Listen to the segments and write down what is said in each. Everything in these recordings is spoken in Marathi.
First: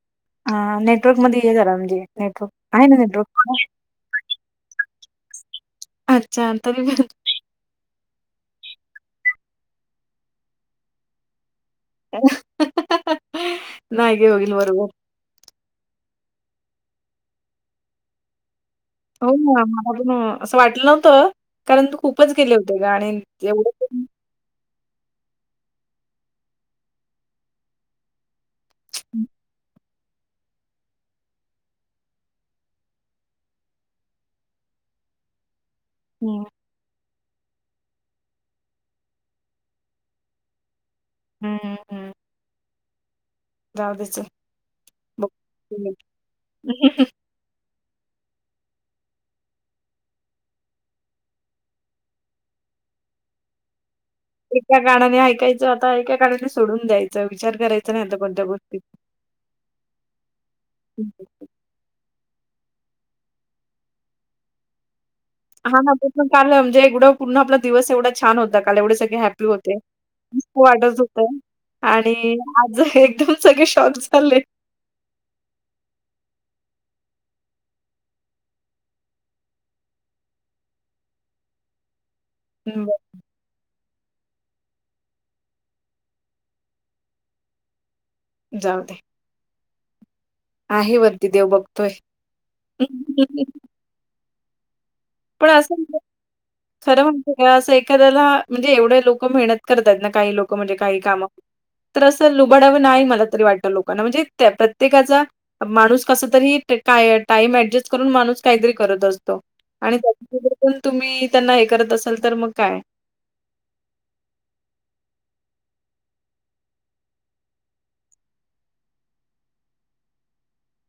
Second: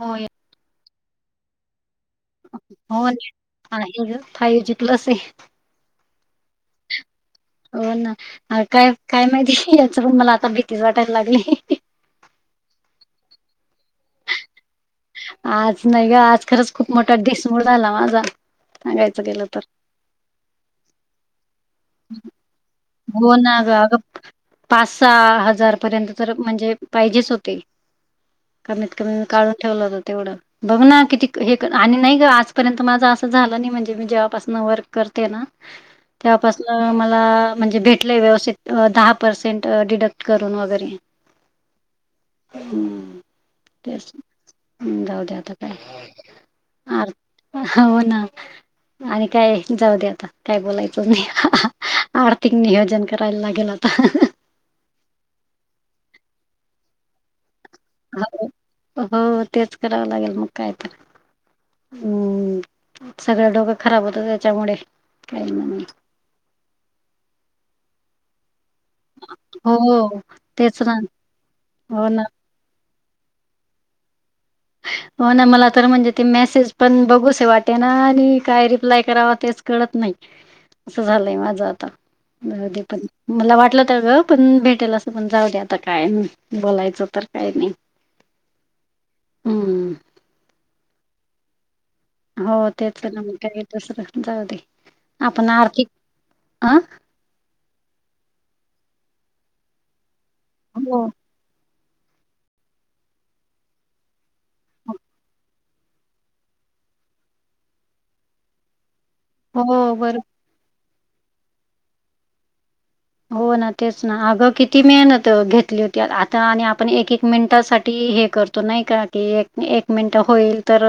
हो ह नेटवर्क मध्ये ये झाला म्हणजे नेटवर्क आहे ना नेटवर्क ा होज प्लस अच्छा त मी हो ना काय काय माहिती याच पण मला आता भीतीच वाटायला लागली न गे हगन बरब आज नाही ग आज खरंच खूप मोठा डिसमूळ झाला माझा सांगायचं हो गेलं तर ना मला पून असं वाटलं नव्हतं कारण तू खूपच गेले होते ग आणि हो ना ग एवढं अगं पाच सहा हजार पर्यंत तर म्हणजे पाहिजेच होते कमीत कमी हं, काढून ठेवलं हो तेवढं बघ ना किती हे आणि नाही ग आजपर्यंत माझा असं झालं नाही म्हणजे मी जेव्हापासून वर्क करते ना [unintelligible] त्यापास मला म्हणजे भेटलंय व्यवस्थित दहा पर्सेंट डिडक्ट करून वगैरे हा हम्म तेच ददच जाऊ द्या आता काय हो ना आणि काय जाऊ दे आता काय बोलायचं नाही आर्थिक नियोजन करायला लागेल होता एका गणाने ऐकायचं आता एका गणाने सोडून द्यायचं विचार करायचं हो हो तेच करावं लागेल मग काय तर हम्म सगळं डोकं खराब होतं त्याच्यामुळे काही हा नाही ना पण काल म्हणजे एकवडा पूर्ण आपला दिवस एवढा छान होता ला एवढे सगळे हॅप्पी हो होते हो खूप तेच ना आढत होत हो ना आणि आज एकदम सगळे शॉक झाले हो ना मला तर म्हणजे ते मेसेज पण बघूस वाटे ना आणि काय रिप्लाय करावा तेच कळत नाही अस झालंय माझं आतादी हं, पण बरं मला वाटलं त्या ग पण भेटेल असं पण जाऊ द आता काय बोलायचं तर काय नाही जाऊ दे हम्म आहे बदीी देव बघतोय हो तेच ना मग का दसर जाऊ दे आपण पण असं आर्थिक अ खरं असं एखाद्याला म्हणजे एवढे लोक मेहत आहेत ना काही लोक म्हणजे काही हो कामं तर असं लुबडावं नाही मला तरी वाटत लोकांना म्हणजे त्या प्रत्येकाचा माणूस कस तरी काय टाइम अऍडजस्ट करून माणूस काहीतरी करत असतो हो आणि बर त्याच्यातुन तुम्ही त्यांना हे करत असाल तर मग काय. हो ना तेच ना अगं किती मेहनत घेतली होती आता आणि आपण एक एक मिनिटासाठी हे कर तो नाही का की एक मिनिट होईल तर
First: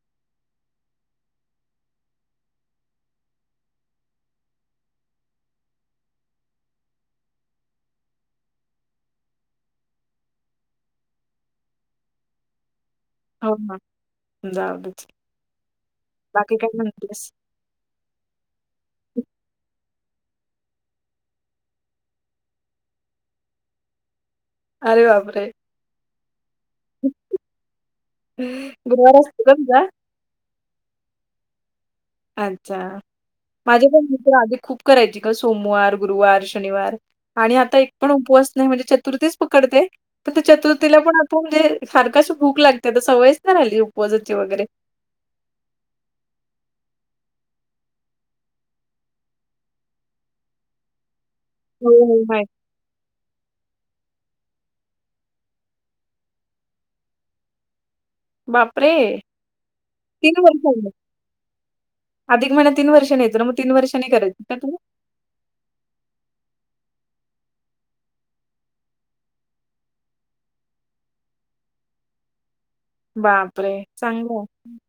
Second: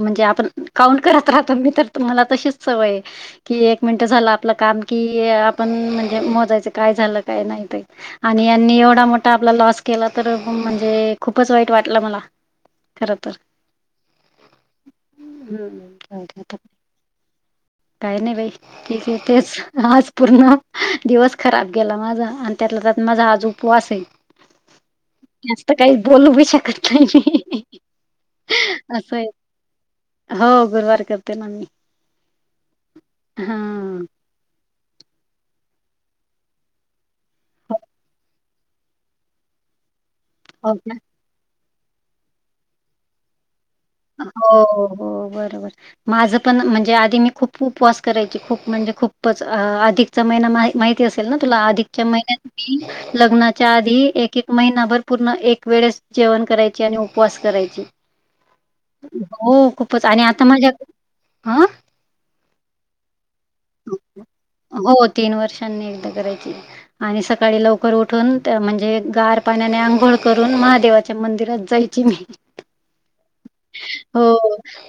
म्हणजे आपण काउंट करत राहतो मी तर मला तशीच सवय की एक मिनिट झालं आपलं काम की आपण म्हणजे च काय झालं काय नाही आणि यांनी एवढा मोठा आपला लॉस केला तर म्हणजे खूपच वाईट वाटलं मला खरं तर ह हो ना. जाऊ देच. बाकी काय म्हणतेस? काय नाही बाई ठीक आहे तेच आज पूर्ण दिवस खराब गेला माझा आणि त्यातल्या त्यात माझा आज उपवास आहे. अरे बाप रे. तर काही बोलूही शकत नाही. गुरुवार असं आहे. असतोय तुमचा? हो गुरुवार करते ना मी. अच्छा हा माझे पण मित्र आदि खूप करायचे का सोमवार गुरुवार शनिवार. आणि आता एक पण उपवास नाही म्हणजे चतुर्थीच पकडते पण त्या हो का चतुर्थीला पण प म्हणजे सारखशी भूक लागते आता सवयच नाही राहिली. उपवासाची हो वगैरे. हो बरोबर. माझं पण म्हणजे आधी मी खूप उपवास करायची खूप म्हणजे खूपच अधिकचा महिना माहि ती असेल ना तुला हो, अधिकच्या हो. नाही. महिन्यात मी लग्नाच्या आधी एक एक महिनाभर पूर्ण एक वेळेस जेवण करायचे आणि उपवास करायची. बाप रे हो खूपच आणि आता माझ्या तिन हा [unintelligible] अधिक महिना तीन वर्षानी येतो ना मग तीन वर्षनी करत होता का तुम्ही? हो तीन वर्षांनी एकदा करायची. आणि सकाळी लवकर उठून त्या म्हणजे गार पाण्याने आंघोळ करून महादेवाच्या मंदिरात जाई. ची मी. बा हो.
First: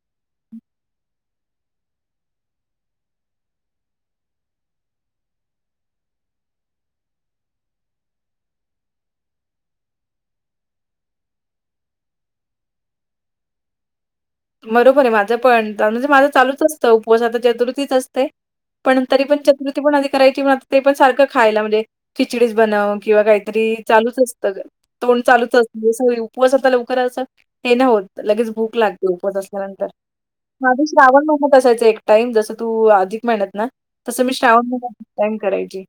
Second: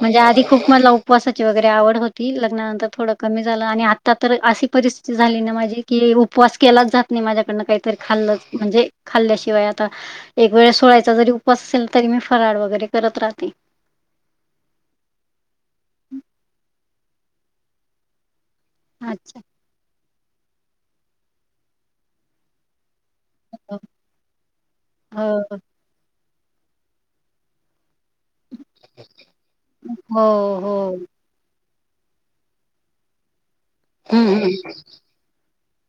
म्हणजे आधी खूप मला उपवासाची वगैरे आवड होती लग्नानंतर थोडं कमी झालं आणि आ ता तर अशी परिस्थिती झाली ना माझी की उपवास केलाच जात नाही माझ्याकडन काहीतरी खाल्लंच म्हणजे खाल्ल्याशिवाय आता एक वेळ सोळायचा जरी उपास असेल तरी मी फराळ वगैरे करत राह ते. बरोबर आहे माझं पण म्हणजे माझं चालूच असतं उपवास आता चतुर्थीच असते. पण तरी पण अच्छा. चतुर्थी पण आधी करायची आ ते पण सारखं खायला म्हणजे खिचडीस बनव किंवा काहीतरी चालूच असतं तोंड चालूच हो, अस उपवासता लवकर अस हे ना होत लगेच भूक लाग झोपत असल्यानंतर हो, माझी हो. श्रावण [unintelligible] असायचं एक टाइम जसं तू अधिक म्हइन्यात ना. हं, तसं मी हं. श्रावण [unintelligible] करायची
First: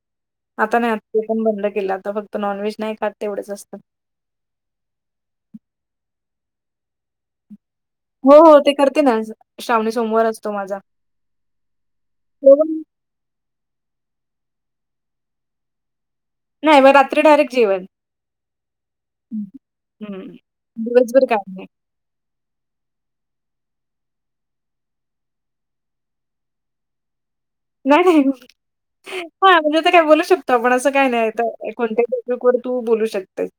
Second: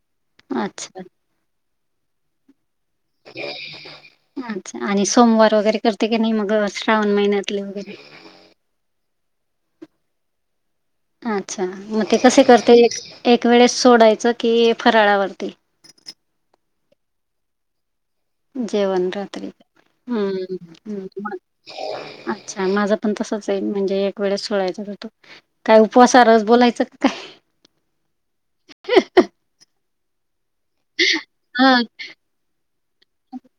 आता अच्छा. नाही आ ते पण बंद केला आता फक्त नॉनव्हेज नाही खात तेवढचं असतं. अच्छा आणि सोमवार वगैरे करते की नाही मग श्रावण महिन्यातले वगैरे. हो हो ते करते ना श्रावणी सोमवारच तो माझा. अच्छा मग ते कसे करते जेवण एक वेळेस सोडायचं कि फराळावरती? नाही मग रात्री डायरेक्ट जेवण. जेवन हं. रात्री हं. हम्म हम्म. दिवसभर काय नाही. अच्छा माझं पण तसच आहे म्हणजे एक वेळेस सोडळायचा होतो. काय उपवासाच बोलायचं काय. नाही नाही हा म्हणजे काय बोलू शकतो आपण असं काय नाही हां कोणते तू बोलू शकतेस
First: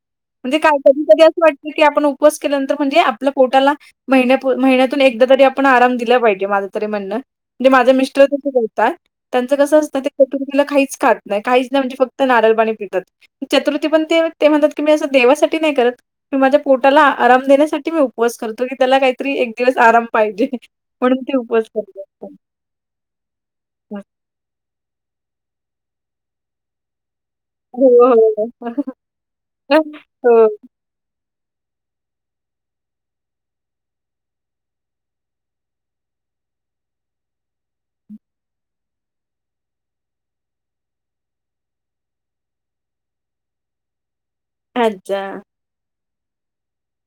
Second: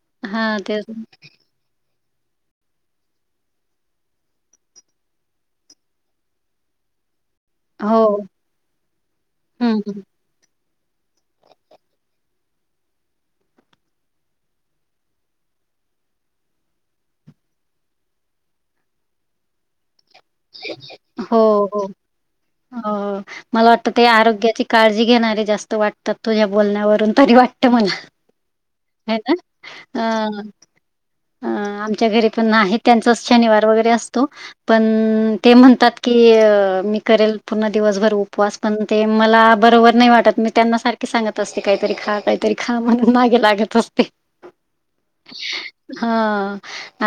म्हणजे हां काय तेच ना. कधी कधी वाटत की आपण उपवास केल्यानंतर म्हणजे आपल्या पोटाला महिण्या महिन्यातून एकदा तरी आपण आराम दिला पाहिजे माझं तरी म्हणणं. म्हणजे माझे हो मिस्टर तिथे बोलतात त्यांचं कसं हम्म असतं ते तर तुम्ही तिला काहीच खात नाही काहीच नाही म्हणजे फक्त नारळ पाणी पितात. चतुर्थी पण ते ते म्हणतात की मी असं देवासाठी नाही करत मी माझ्या पोटाला आराम देण्यासाठी मी उपवास करतो की त्याला काहीतरी एक दिवस आराम. पाहिजे म्हणून ती हो उपज हो. करत असते हो मला वाटत ते आरोग्याची काळजी घेेनारे जास्त वाटतात तुझ्या बोलन्यावरून तरी अट हो, म्हणा हो. ना अ हो. अ आमच्या घरी पण नाही त्यांचाच शनिवार वगैरे असतो पण ते म्हणतात की मी करेल पूर्ण दिवसभर उपवास पण ते मला बरोबर नाही वाटत मी त्यांना सारखे सांगत असते काहीतरी खा काहीतरी खा म्हणून मागे लागत असते [inaudible] [inaudible] हा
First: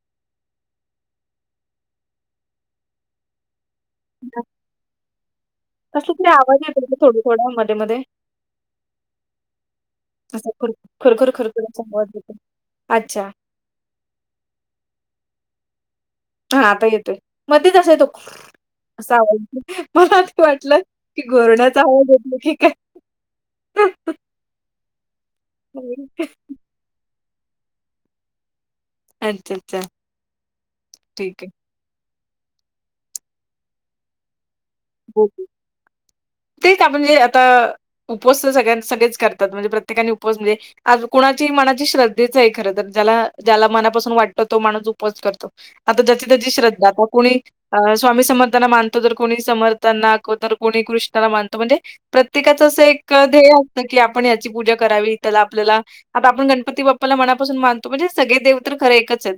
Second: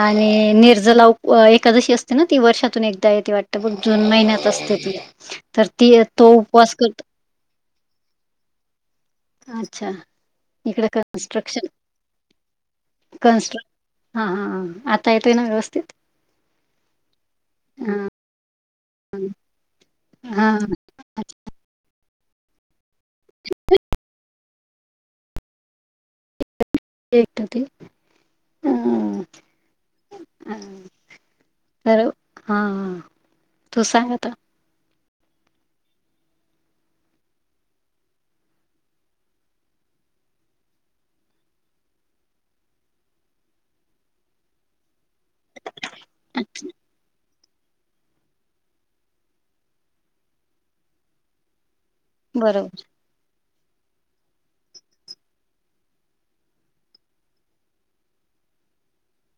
आणि निर्ज लाव एखादशी असते ना ती वर्षातून एकदा येती वाटते जून महिन्यात असते ती तर ती तो उपवास करत थोडा मध्ये मध्ये अच्छा र इकडे खरखर खरखर कन्स्ट्रक्शन देतो अच्छा हा हा ह आता येतोय ना व्यवस्थित हा आता येतोय मध्येच अस येतो हां [unintelligible] आहे तो अस आवड मला ते हां. वाटलं कि घोरण्याचा आवाज येतोय की काय नाही तेट ते अ अच्छा अच्छा ठीक आहे हॅलो हा हा तू सांग आता हो तेच आपणे आता उपोस तर सगळ्यां सगळेच करतात म्हणजे प्रत्येकाने उपोस म्हणजे आज कुणाची मनाची श्रद्धेच आहे खर तर ज्याला ज्याला मनापासून वाटत तो माणूस उपज करतो आता ज्याची त्याची श्रद्धा आता कोणी अ स्वामी समर्थांना मानतो तर कोणी समर्थांना तर कोणी कृष्णाला मानतो म्हणजे बरोबर प्रत्येकाचं असं एक ध्येय असतं की आपण याची पूजा करावी त्याला आपल्याला आता आपण गणपती बाप्पाला मनापासून मानतो म्हणजे सगळे देव तर खरे एकच आहेत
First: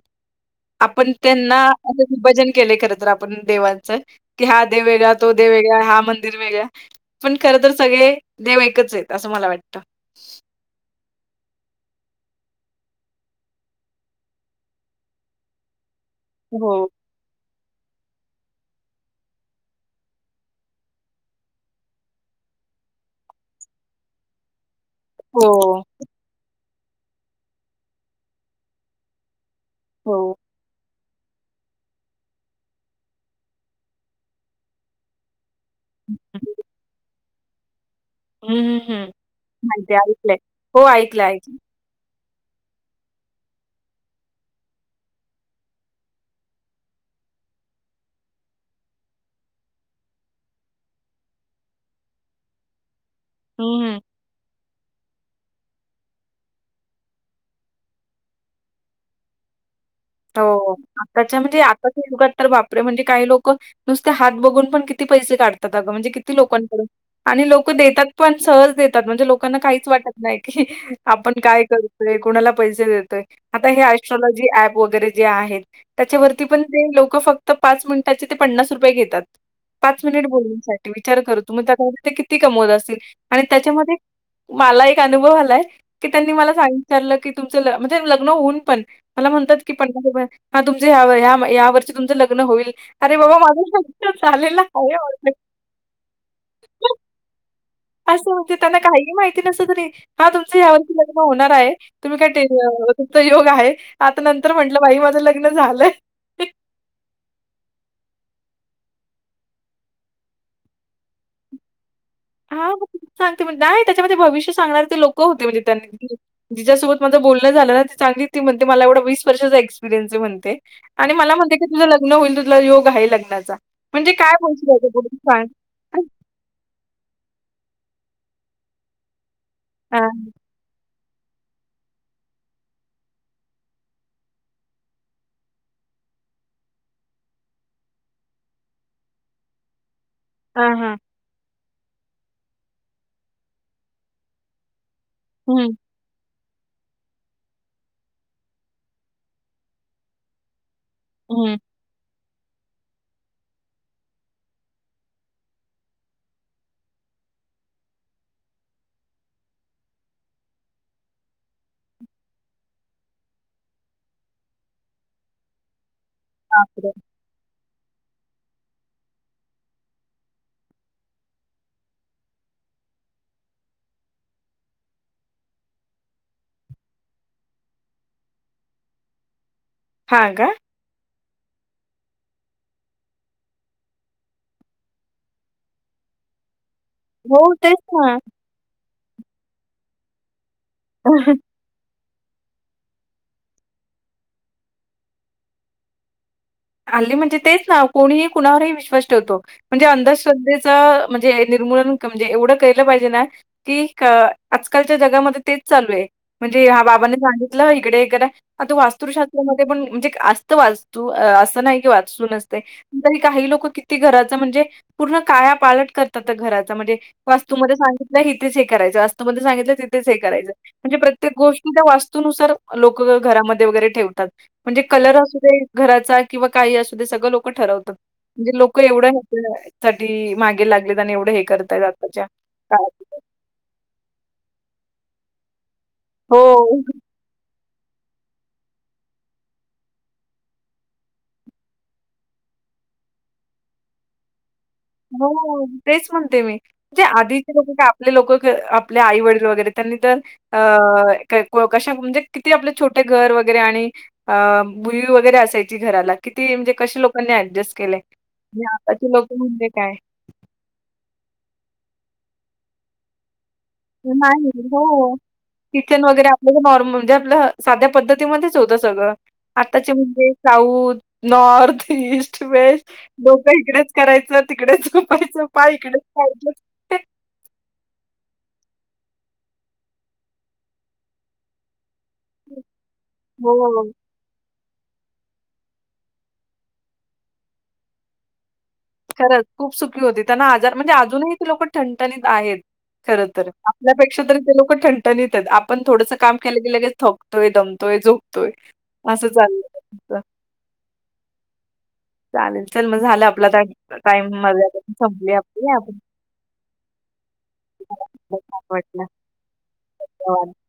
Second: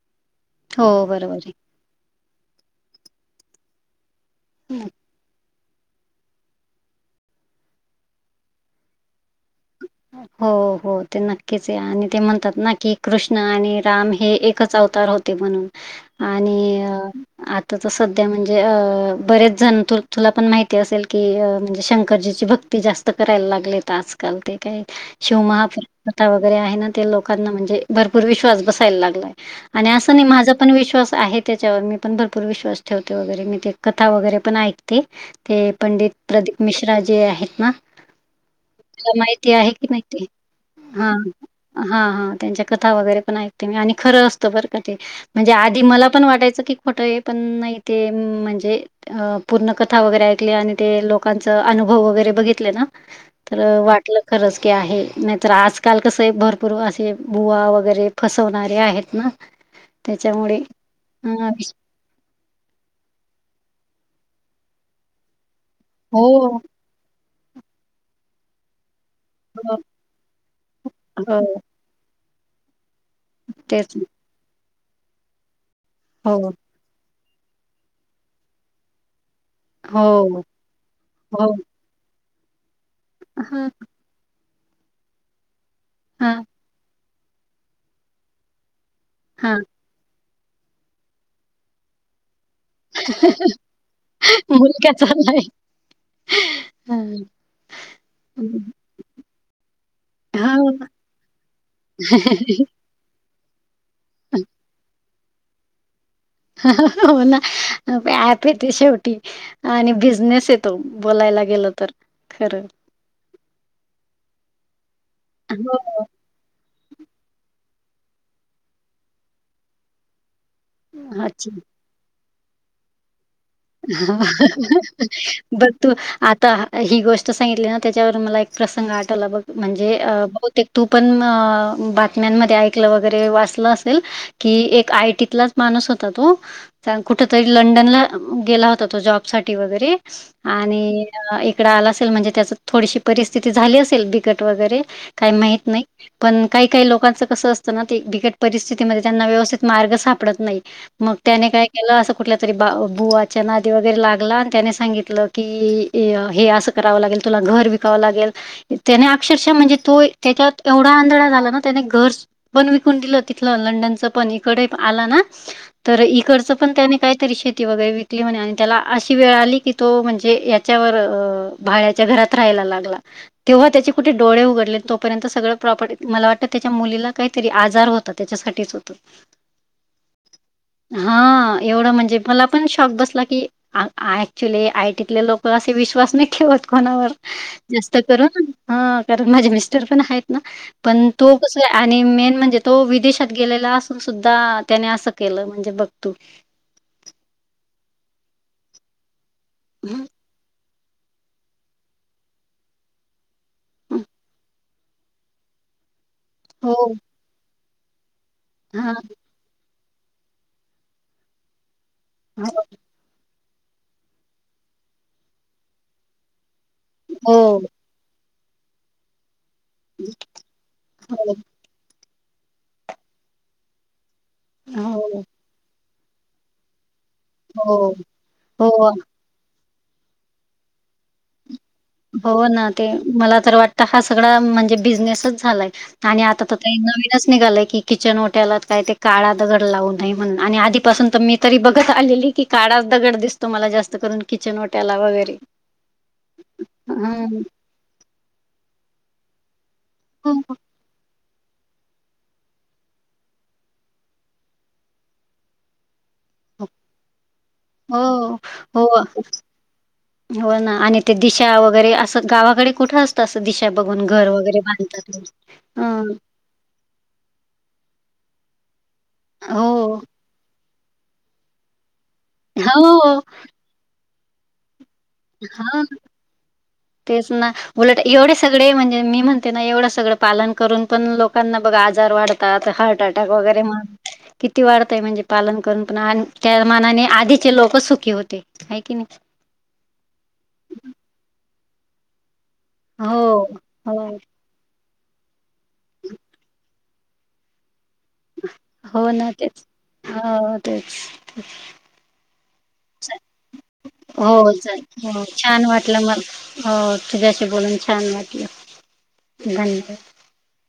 हो आपण बरोबर त्यांना असं विभजन केले खरंत आपण देवांचं कि हा आहे देव वेगळा तो देव वेगळा हा मंदिर वेगळा पण खर तर सगळे देव एककच आहेत असं मला वाटतं हो हो ते नक्कीच आहे आणि ते म्हणतात ना की कृष्ण आणि राम हे एकच अवतार होत म्हणून हो, आणि आता तर सध्या म्हणजे अ बरेच जण तुला पण माहिती असेल की म्हणजे शंकरजीची भक्त ते जास्त करायला लागलेत आजकाल ते काही शिव माफ हो, कथा वगैरे आहे ना ते लोकांना म्हणजे भरपूर विश्वास बसायला लागलाय आणि असं नाही हो. माझं पण विश्वास आहे त्याच्यावर मी पण भरपूर विश्वास ठेवते वगैरे मी ते कथा वगैरे पण ऐकते ते पंडित प्रदीप मिश्रा जे आहेत ना. हम् हम्म हम् तुला आहे माहिती ऐकलंय हो ऐकलं ऐकलं. हा हा त्यांच्या कथा वगैरे पण ऐकते मी आणि खरं असतो बरं का ते. म्हणजे आधी मला पण वाटायचं की खोटं आहे पण इ ते म्हणजे- अ पूर्ण कथा वगैरे ऐकली आणि ते लोकांचा अनुभव वगैरे बघितले ना. तर हं, हं. वाट. खरच की आहे नाहीतर आजकाल कस भरपूर असे बुवा वगैरे फसवणारे आहेत ना. त्याच्यामुळे हो अ, आताच्या म्हणजे विश आता. गात तर बापरे म्हणजे काही लोक नुसते हात बघून पण किती पैसे काढतात अगं म्हणजे हो, किती लोकांकडून आणि लोक देतात पण सहज देतात म्हणजे लोक लोकांना हो, काहीच वाटत नाही की आपण हो. काय करतोय कुणाला पैसे देतोय आता हे तेच ना. स्ट्रॉलॉजी ऍप वगैरे जे आहेत त्याच्यावरती हो, पण ते लोक फक्त पाच मिनिटाचे ते पन्नास रुपये घेतात पाच मिनिट हो, बोलण्यासाठी विचार करू हो. तु मग त्या किती कमवत असेल आणि हां, त्याच्यामध्ये मला एक अनुभव आलाय की त्यांनी हां, मला सांगचारलं की तुमच म्हणजे लग्न होऊन पण. मला म्हणतात हां. की पन्नास हा तुमचं या वर्षी तुमचं लग्न होईल. अरे बाबा माझं लग्न झालेलं आहे. [inaudible] हम्. असं म्हणे त्यांना काहीही माहिती नसतं तरी हा तुमचं हां. यावर्षी लग्न होणार आहे तुम्ही काय. त योग आहे आता नंतर म्हंटलं बाई माझं लग्न झालं. हो ना प येते शेवटी. आणि बिझनेस येतो बोलायला गेल तर. खरं हा मग त सांगते म्ह नाही त्याच्यामध्ये भविष्य सांगणारे ते लोक होते म्हणजे हो. त्यांनी. जिच्यासोबत मां बोलणं झालं ती चांगली ती म्हणते मला एवढं वीस वर्षाचा एक्पिरियन्स आहे म्हणते. आणि मला अच्छा म्हणते की तुझं लग्न होईल तुला योग आहे लग्नाचा. म्हणजे काय बोलशील याच्यापुढे सांग? बस. तू आता ही गोष्ट सांगितली ना त्याच्यावर मला एक प्रसंग आठवला बघ. म्हणजे हां, बहुतेक तू पण बातम्यांमध्ये ऐकलं वगैरे वाचलं असेल. की एक आयटीतलाच माणूस होता तो कुठ तरी लंडनला. गेला होता तो जॉब साठी वगैरे हां, हां. आणि. इकड आला असेल म्हणजे त्याच थोडीशी परिस्थिती झाली असेल बिकट वगैरे काही माहीत हं, नाही. पण काही काही लोकांचं कसं असतं ना ते बिकट परिस्थितीमध्ये त्यांना व्यवस्थित मार्ग सापडत नाही. मग त्याने हं. काय केलं असं कुठल्या तरी बा बुवाच्या नादी वगैरे लागला आणि त्याने सांगितलं की हे असं करावं लागेल तुला घर ब. लागेल त्याने अक्षरशः म्हणजे तो त्याच्यात एवढा आंधळा झाला ना त्याने घर. पण विकून दिलं तिथलं लंडनच पण इकडे आला ना तर इकड पण बापरे! त्यानी काहीतरी श वगैरे विकली म्हणे आणि त्याला अशी वेळ आली की तो म्हणजे याच्यावर भाड्याच्या घरात राहायला लागला. तेव्हा त्याचे कुठे डोळे उघडले तोपर्यंत सगं प्रॉपर्टी मला वाटतं त्याच्या मुलीला काहीतरी आजार होत. आता त्याच्यासाठीच होतं. हा. हा एवढं म्हणजे मला पण शॉक बसला की ऍक्च्युली आयटीतले लोक असे विश्वास नाही ठेवत कोणावर. हो, तेच जास्त कर ना. कारण माझे मिस्टर पण आहेत ना पण तो क आणि मेन म्हणजे तो विदेशात गेलेला असून सुद्धा त्याने असं केलं म्हणजे बघतू आल्ली म्हणजे तेच ना कोणीही कुणावरही विश्वास ठेवतो म्हणजे हं, अंधश्रधे म्हणजे निर्मूलन म्हणजे एवढं कलं पाहिजे ना कि हं. आजकालच्या जगामध्ये तेच चालू आहे. म्हणजे हो. हा बाबानी सांगितलं इकडे तो हां. वास्तुशास्त पण म्हणजे असत वाचतू असं नाही की वाचू नसते. हो. तरी काही लोक किती घराच म्हणजे पूर्ण काया पालट करतात घराचा म्हणजे हो. वास्तूमध्ये सांगितलंय इथेच हे करायचं वास्तूमध्ये सांगितलं तिथेच हे करायचं म्हणजे प्रत्येक हो. गोष्ट त्या वास्तुनुसार लोक घरामध्ये वगैरे ठेवतात म्हणजे कलर हो. असुदे घराचा किंवा काही असू दे सगळं लोक ठरवतात हो. म्हणजे लोक हो. एवढं ह्याच्या साठी मागे लाग निदान एवढे हे करताय आताच्या हो ना ते काळात मला तर वाटत हा सगळा म्हणजे बिझनेसच झालाय आणि हो. आता तर काय नवीन आत्ताच निघालय की किचन ओट्यालात काय ते काळा दगड लावू म्हण आणि आधीपासून तर मी तरी बघत आलेली की काडाप दगड दिसतो मला जास्त करून किचन ओट्याला वगैरे हो, तेच म्हणते मी म्ह जे हं. आधीचे लोक काय आपले लोक आपल्या आई वडील वगैरे त्यांनी तर हो, अ कशा म्हणजे किती आपले छोटे घर वगैरे आणि अ बुई वगैरे असायची घराला किती म्हणजे कशे लोकांनी ऍडजस्ट केलं, हो, मी हो, आता केलोय म्हणू एक हो ना आणि ते दिशा वगैरे असं गावाकडे कुठं असत तस दिशा बघून घर नाही. वगैरे बांधतात, अ. म्हणजे नॉर्मल म्हणजे आपल साध्या पद्धतीमध्येच होतं सगळं हो, आत्ताचे म्हणजे साऊथ, नॉर्थ, ईस्ट, वेस्ट हो, डोक इकडेच करायच. तिकडेच झोपायच हो. पाय इकडेच पाहिजे. तेच ना. उलट एवढे सगळे म्हणजे मी म्हणते ना एवढं सगळं पालन करून पण लोकांना बघा आजार वाढ तात हार्ट अटॅक वगैरे म हो, की ती वाढतय म्हणजे पालन करून पण आणि त्या मानाने आधीचे लोक सुखी होते हाय की नाय. खरच खूप सुखी होती त्यांना आजार म्हणजे अजूनही ते लोक ठणठणीत आहेत. खर हो तर हो आपल्यापेक्षा तरी ते लोक ठणठणीत आहेत. आपण थोडस काम केलं की लगेच थक तोय दमतोय, झोपतोय, हो असं ना तेच चालय. हो तेच. चालेल चल मग झाला आपला टाईम टाईम हो मर्यादा पण चालेल हो संपली छान आपली. आपण वाटलं मला. हो तुझ्याशी बोलून छान वाटलं, छान वाटलं. धन्यवाद. [unintelligible]